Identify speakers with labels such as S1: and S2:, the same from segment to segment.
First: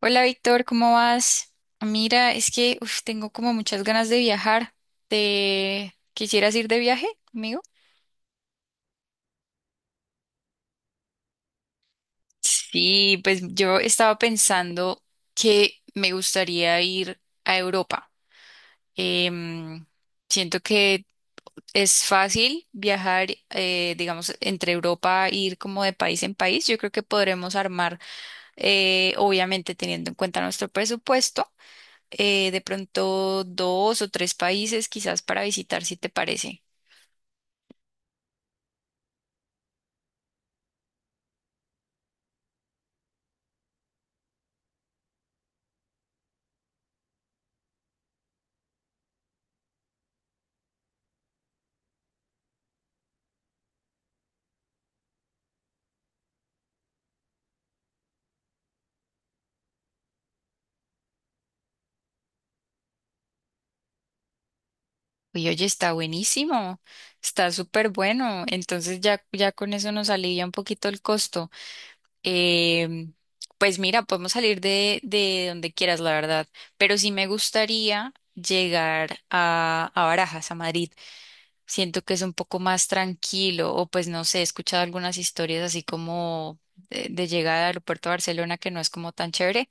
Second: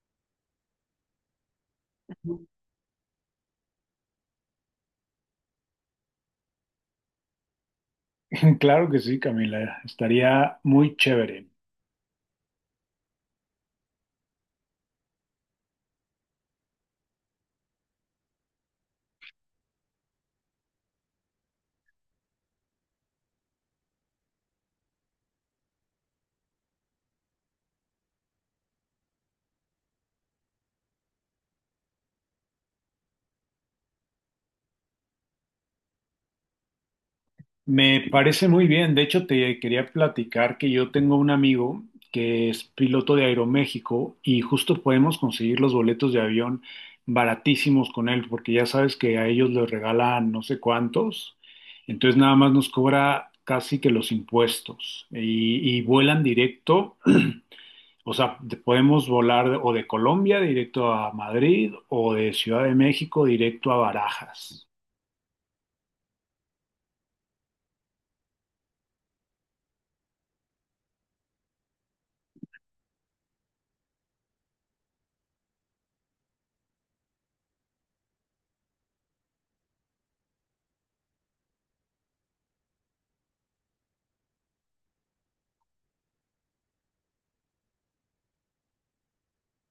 S1: Hola Víctor, ¿cómo vas? Mira, es que uf, tengo como muchas ganas de viajar. ¿Te quisieras ir de viaje conmigo?
S2: Claro que sí, Camila, estaría muy chévere.
S1: Sí, pues yo estaba pensando que me gustaría ir a Europa. Em, Siento que es fácil viajar, digamos, entre Europa, ir como de país en país. Yo creo que podremos armar, obviamente teniendo en cuenta nuestro presupuesto. De pronto dos o tres países quizás para visitar, si te parece.
S2: Me parece muy bien. De hecho, te quería platicar que yo tengo un amigo que es piloto de Aeroméxico y justo podemos conseguir los boletos de avión baratísimos con él, porque ya sabes que a ellos les regalan no sé cuántos. Entonces nada más nos cobra casi que los impuestos y vuelan directo. O sea, podemos volar o de Colombia directo a Madrid o de Ciudad de México directo a Barajas.
S1: Uy, oye, está buenísimo, está súper bueno. Entonces ya, ya con eso nos alivia un poquito el costo. Em, pues mira, podemos salir de donde quieras, la verdad. Pero sí me gustaría llegar a Barajas, a Madrid. Siento que es un poco más tranquilo, o pues no sé, he escuchado algunas historias así como de llegada al aeropuerto de Barcelona que no es como tan chévere,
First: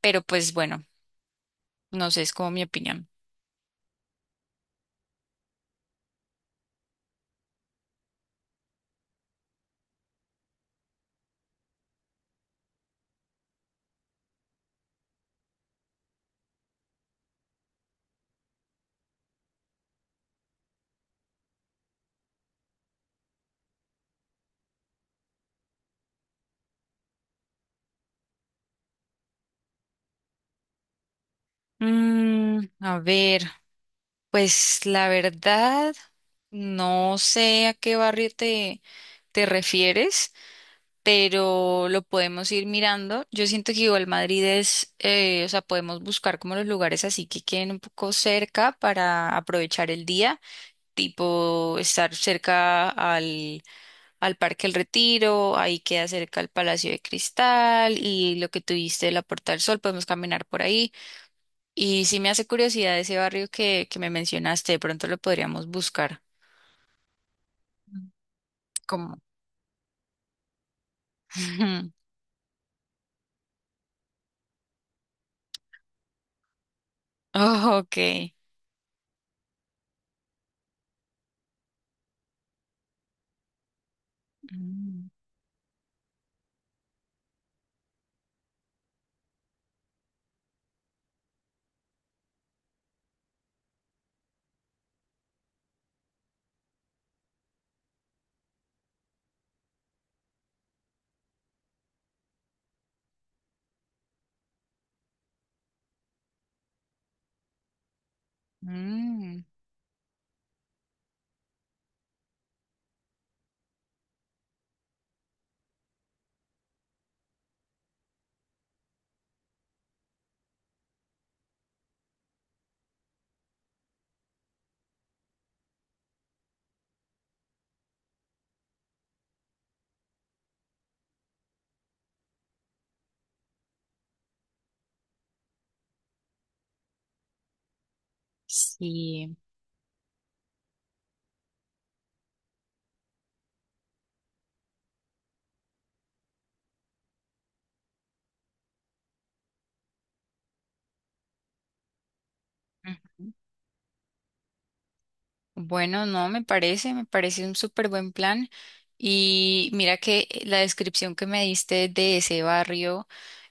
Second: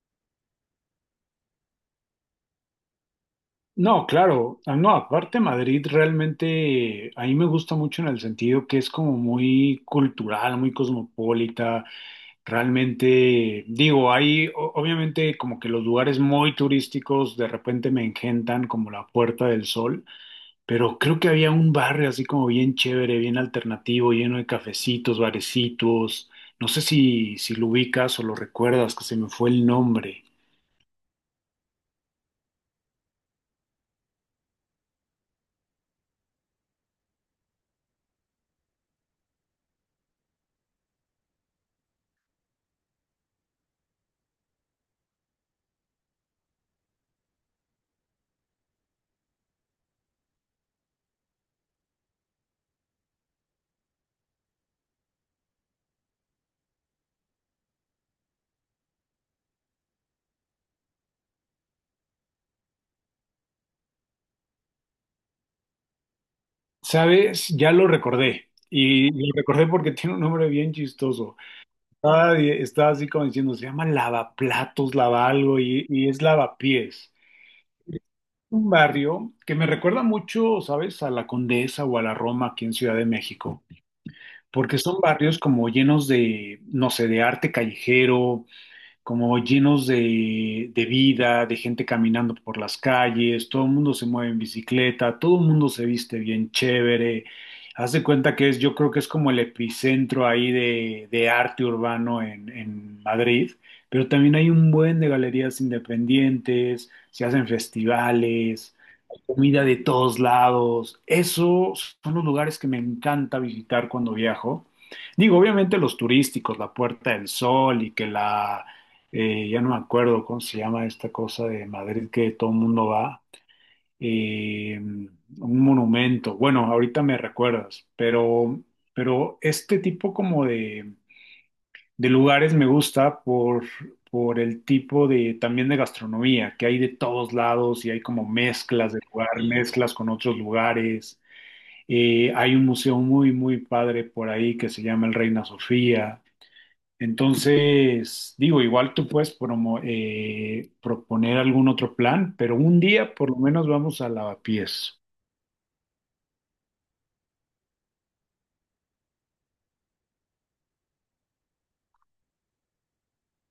S1: pero pues bueno, no sé, es como mi opinión.
S2: No, claro. Ah, no, aparte Madrid realmente a mí me gusta mucho en el sentido que es como muy cultural, muy cosmopolita. Realmente, digo, hay obviamente como que los lugares muy turísticos de repente me engentan como la Puerta del Sol. Pero creo que había un barrio así como bien chévere, bien alternativo, lleno de cafecitos, barecitos. No sé si lo ubicas o lo recuerdas, que se me fue el nombre.
S1: A ver, pues la verdad, no sé a qué barrio te refieres, pero lo podemos ir mirando. Yo siento que igual Madrid es, o sea, podemos buscar como los lugares así que queden un poco cerca para aprovechar el día. Tipo estar cerca al Parque El Retiro, ahí queda cerca el Palacio de Cristal y lo que tuviste de la Puerta del Sol, podemos caminar por ahí. Y sí me hace curiosidad ese barrio que me mencionaste, de pronto lo podríamos buscar.
S2: ¿Sabes? Ya lo recordé. Y
S1: Como.
S2: lo recordé porque tiene un nombre bien chistoso. Estaba así como diciendo, se llama Lavaplatos, Lava algo, y es Lavapiés.
S1: Oh, ok.
S2: Un barrio que me recuerda mucho, ¿sabes? A la Condesa o a la Roma aquí en Ciudad de México. Porque son
S1: Mm,
S2: barrios como llenos de, no sé, de arte callejero, como llenos de, vida, de gente caminando por las calles, todo el mundo se mueve en bicicleta, todo el mundo se viste bien chévere. Haz de cuenta que es, yo creo que es como el epicentro ahí de, arte urbano en Madrid, pero también hay un buen de galerías independientes, se hacen festivales, hay
S1: mm,
S2: comida de todos lados. Esos son los lugares que me encanta visitar cuando viajo. Digo, obviamente los turísticos, la Puerta del Sol y que la ya no me acuerdo cómo se llama esta cosa de Madrid que todo el mundo va, un monumento, bueno, ahorita me recuerdas, pero este tipo como de, lugares me gusta por el tipo de, también de gastronomía, que hay de todos lados y hay como mezclas de lugar,
S1: sí.
S2: mezclas con otros lugares. Hay un museo muy, muy padre por ahí que se llama el Reina Sofía. Entonces, digo, igual tú puedes proponer algún otro plan, pero un día por
S1: Ujú.
S2: lo menos vamos a Lavapiés.
S1: Bueno, no, me parece un súper buen plan. Y mira que la descripción que me diste de ese barrio.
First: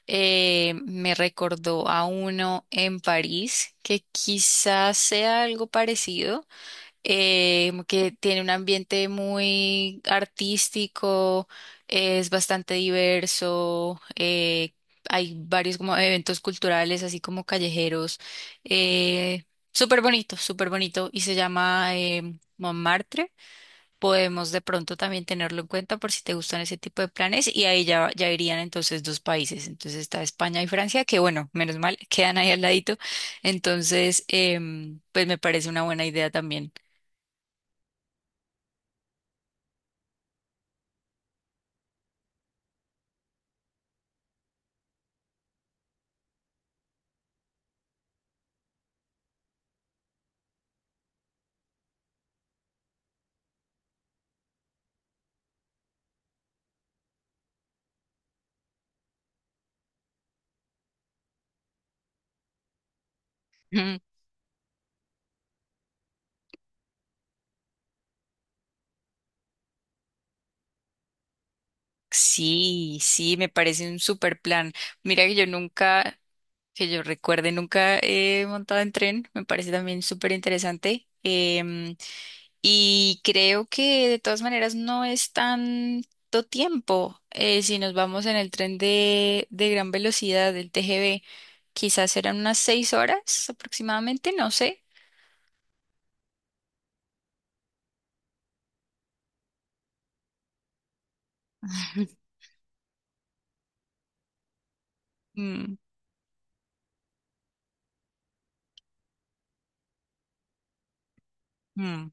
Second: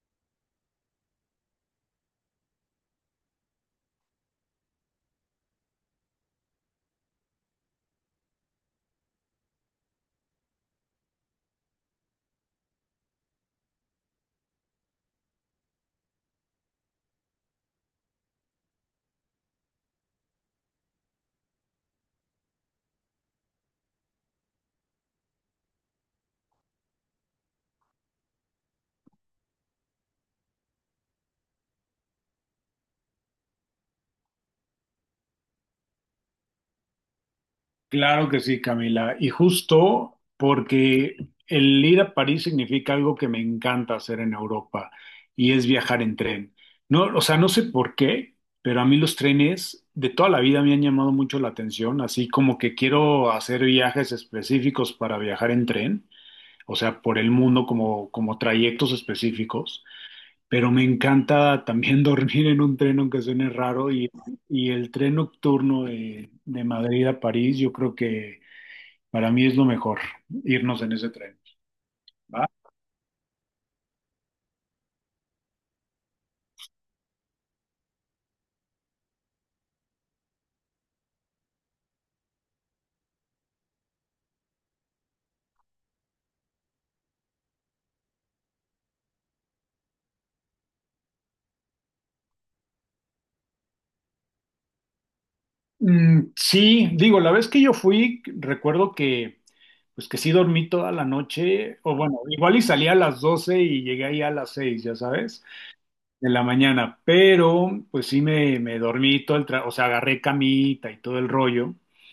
S1: eh, me recordó a uno en París que quizás sea algo parecido, que tiene un ambiente muy artístico, es bastante diverso, hay varios como eventos culturales, así como callejeros, eh, súper bonito, y se llama Montmartre. Podemos de pronto también tenerlo en cuenta por si te gustan ese tipo de planes y ahí ya, ya irían entonces dos países. Entonces está España y Francia, que bueno, menos mal, quedan ahí al ladito. Entonces, pues me parece una buena idea también.
S2: Claro que sí, Camila. Y justo porque el ir a París significa algo que me encanta hacer en Europa y es viajar en tren. No, o sea, no sé por qué, pero a mí los trenes de toda la vida me han llamado mucho la atención, así como que quiero hacer viajes específicos para viajar en tren, o sea, por el mundo como, como trayectos específicos. Pero me encanta también dormir en un tren, aunque suene raro,
S1: Mm.
S2: y el tren nocturno de Madrid a París, yo creo que para mí es lo mejor, irnos en ese tren, ¿va?
S1: Sí, sí, me parece un super plan. Mira que yo nunca, que yo recuerde, nunca he montado en tren, me parece también súper interesante. Y creo que de todas maneras no es tanto tiempo. Si nos vamos en el tren de gran velocidad del TGV, quizás serán unas 6 horas aproximadamente, no sé.
S2: Mm, sí, digo, la vez que yo fui, recuerdo que, pues que sí dormí toda la noche, o bueno, igual y salí a las 12 y llegué ahí a las 6 ya sabes,
S1: Mm,
S2: de la mañana, pero pues sí me dormí todo el o sea, agarré camita y todo el rollo.
S1: mm.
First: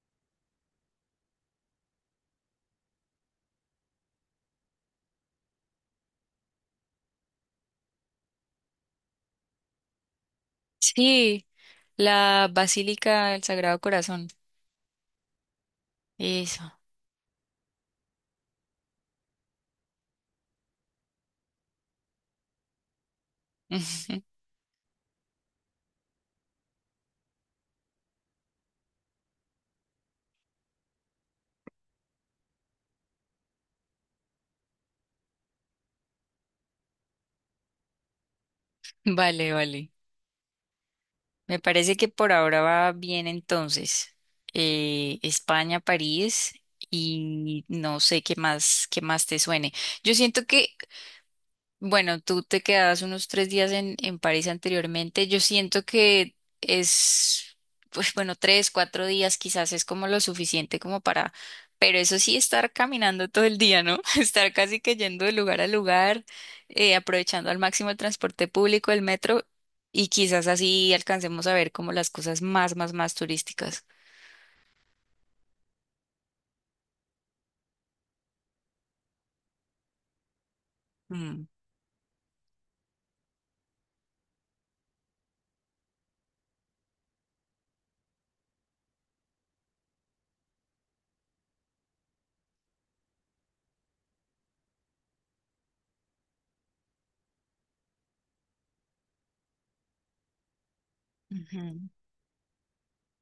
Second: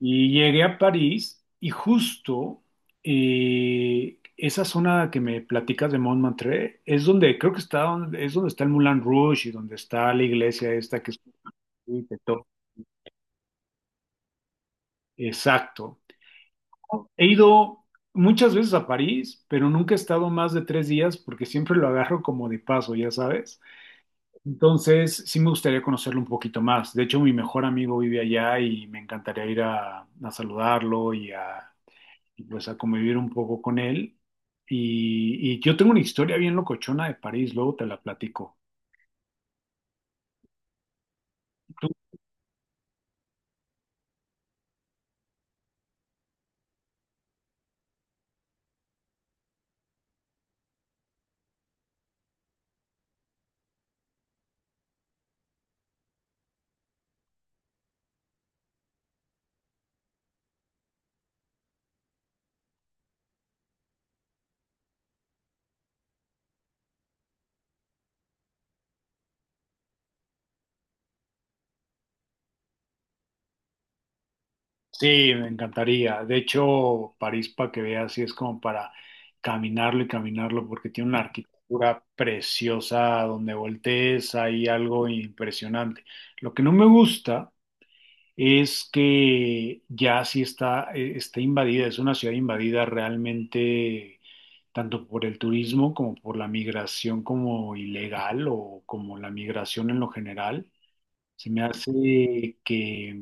S2: Y llegué a París y justo esa zona que me platicas de Montmartre es donde creo que está es donde está el Moulin Rouge y donde está la iglesia esta que es.
S1: Sí, la Basílica del Sagrado Corazón.
S2: Exacto.
S1: Eso.
S2: He ido muchas veces a París, pero nunca he estado más de tres días porque siempre lo agarro como de paso, ya sabes. Entonces sí me gustaría conocerlo un poquito más. De hecho, mi mejor amigo vive allá y me encantaría ir a saludarlo y a, y pues a convivir un poco con él. Y yo tengo una historia bien locochona de París, luego te la platico.
S1: Vale, vale. Me
S2: ¿Tú?
S1: parece que por ahora va bien entonces. España, París y no sé qué más te suene. Yo siento que bueno, tú te quedabas unos 3 días en París anteriormente. Yo siento que es, pues bueno, 3, 4 días quizás es como lo suficiente como para, pero eso sí, estar caminando todo el día, ¿no? Estar casi que yendo de lugar a lugar, aprovechando al máximo el transporte público, el metro, y quizás así alcancemos a ver como las cosas más, más, más turísticas.
S2: Sí, me encantaría. De hecho, París, para que veas, sí es como para caminarlo y caminarlo, porque tiene una
S1: Mm.
S2: arquitectura preciosa donde voltees, hay algo impresionante. Lo que no me gusta es que ya sí está, está invadida, es una ciudad invadida realmente tanto por el turismo como por la migración como ilegal o como la migración en lo general. Se me
S1: Ujú.
S2: hace que,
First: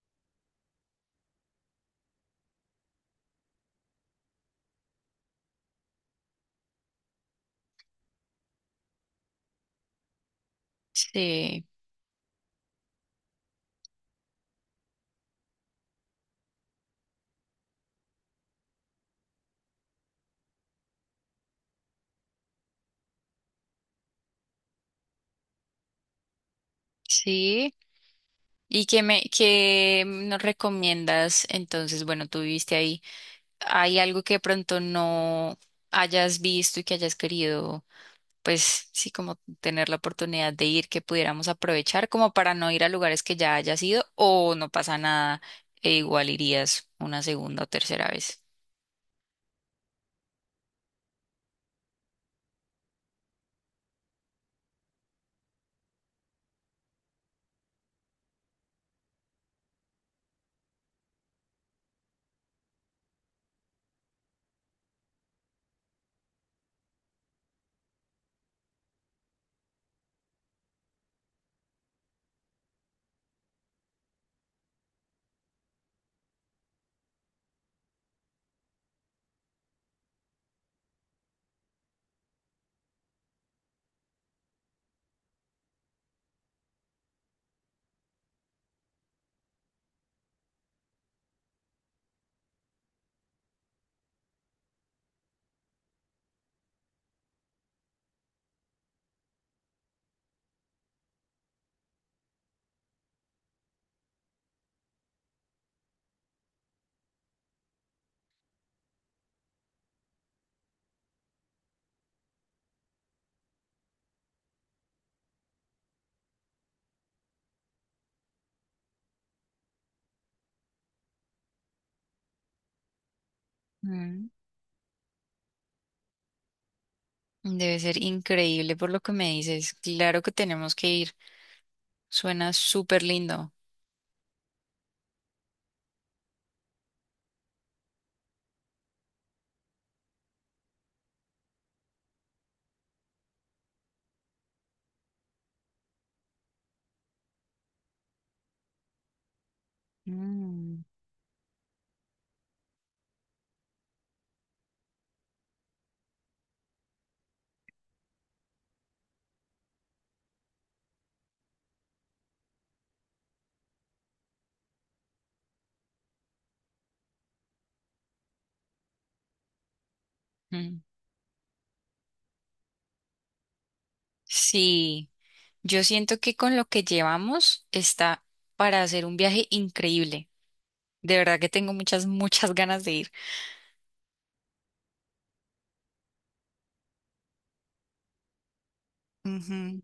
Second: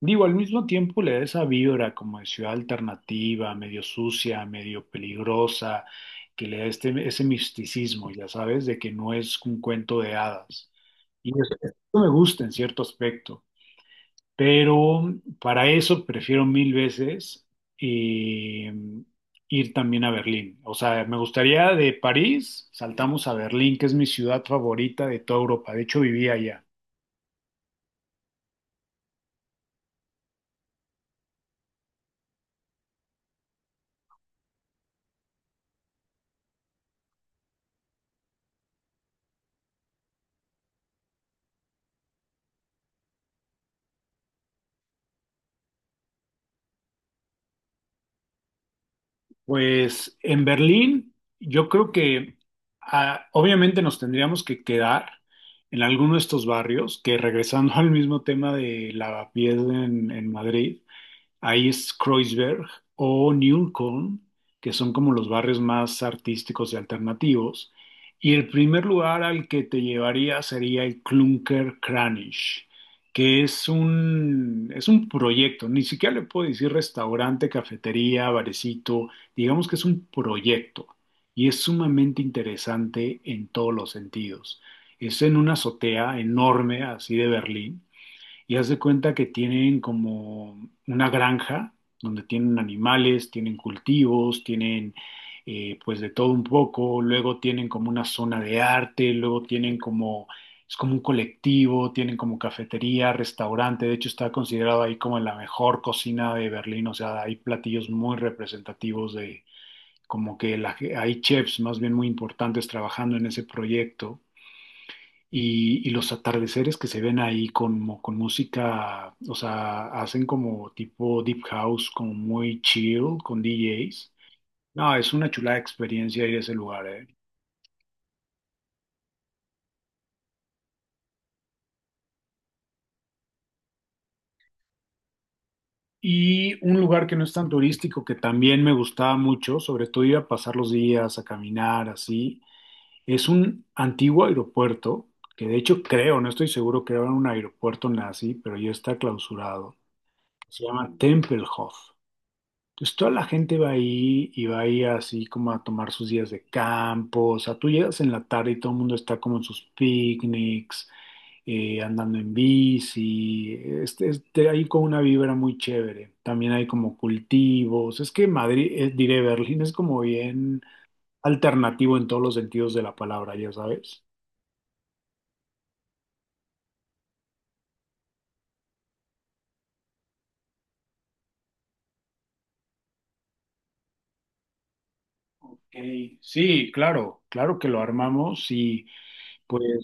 S2: digo, al mismo tiempo le da esa vibra como de ciudad alternativa, medio sucia, medio peligrosa, que le da este, ese misticismo, ya sabes, de que no es un cuento de hadas. Y eso,
S1: Sí,
S2: eso me gusta en cierto aspecto. Pero para eso prefiero mil veces eh, ir también a Berlín. O sea, me gustaría de París, saltamos a Berlín, que es mi ciudad favorita de toda Europa. De hecho, vivía allá.
S1: sí. ¿Y qué nos recomiendas entonces? Bueno, tú viviste ahí. Hay algo que de pronto no hayas visto y que hayas querido, pues sí, como tener la oportunidad de ir, que pudiéramos aprovechar como para no ir a lugares que ya hayas ido o no pasa nada e igual irías una segunda o tercera vez.
S2: Pues en Berlín, yo creo que obviamente nos tendríamos que quedar en alguno de estos barrios, que regresando al mismo tema de Lavapiés en, Madrid, ahí es Kreuzberg o Neukölln, que son como los barrios más artísticos y alternativos. Y el primer lugar al que te llevaría sería el Klunker Kranich, que es un proyecto, ni siquiera le puedo decir restaurante, cafetería, barecito, digamos que es un proyecto y es sumamente interesante en todos los sentidos. Es en una azotea enorme, así de Berlín, y haz de cuenta que tienen como una granja donde tienen animales, tienen cultivos, tienen pues de todo un poco, luego tienen como una zona de arte, luego tienen como, es como un colectivo, tienen como cafetería, restaurante, de hecho está considerado ahí como la mejor cocina de Berlín, o sea, hay platillos muy representativos de como que hay chefs más bien muy importantes trabajando en ese proyecto y los atardeceres que se ven ahí con música, o sea, hacen como tipo deep house, como muy chill con DJs.
S1: Mm.
S2: No, es una chulada experiencia ir a ese lugar, ¿eh?
S1: Debe ser increíble por lo que me dices. Claro que tenemos que ir. Suena súper lindo.
S2: Y un lugar que no es tan turístico, que también me gustaba mucho, sobre todo iba a pasar los días a caminar así, es un antiguo aeropuerto, que de hecho creo, no estoy seguro que era un aeropuerto nazi, pero ya está clausurado. Se
S1: Mm.
S2: llama Tempelhof. Entonces toda la gente va ahí y va ahí así como a tomar sus días de campo. O sea, tú llegas en la tarde y todo el mundo está como en sus picnics, andando en bici. Ahí con una vibra muy chévere. También hay como cultivos. Es que Madrid, diré, Berlín es como bien
S1: Mm.
S2: alternativo en todos los sentidos de la palabra, ya sabes.
S1: Sí, yo siento que con lo que llevamos está para hacer un viaje increíble. De verdad que tengo muchas, muchas ganas de ir.
S2: Ok, sí, claro. Claro que lo armamos, sí. Pues,
S1: Ujú.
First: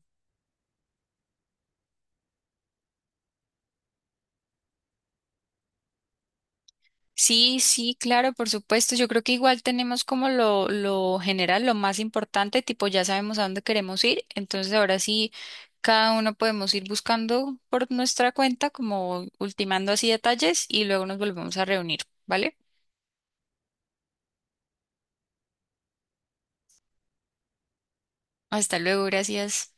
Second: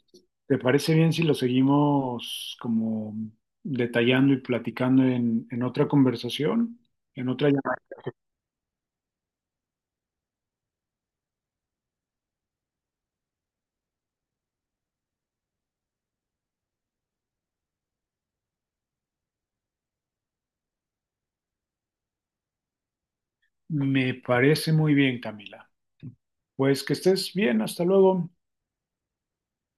S2: ¿te parece bien si lo seguimos como detallando y platicando en, otra conversación, en otra
S1: Sí,
S2: llamada?
S1: sí, claro, por supuesto. Yo creo que igual tenemos como lo general, lo más importante, tipo ya sabemos a dónde queremos ir. Entonces ahora sí, cada uno podemos ir buscando por nuestra cuenta, como ultimando así detalles y luego nos volvemos a reunir, ¿vale?
S2: Me parece muy bien, Camila. Pues que estés bien, hasta luego.
S1: Hasta luego, gracias.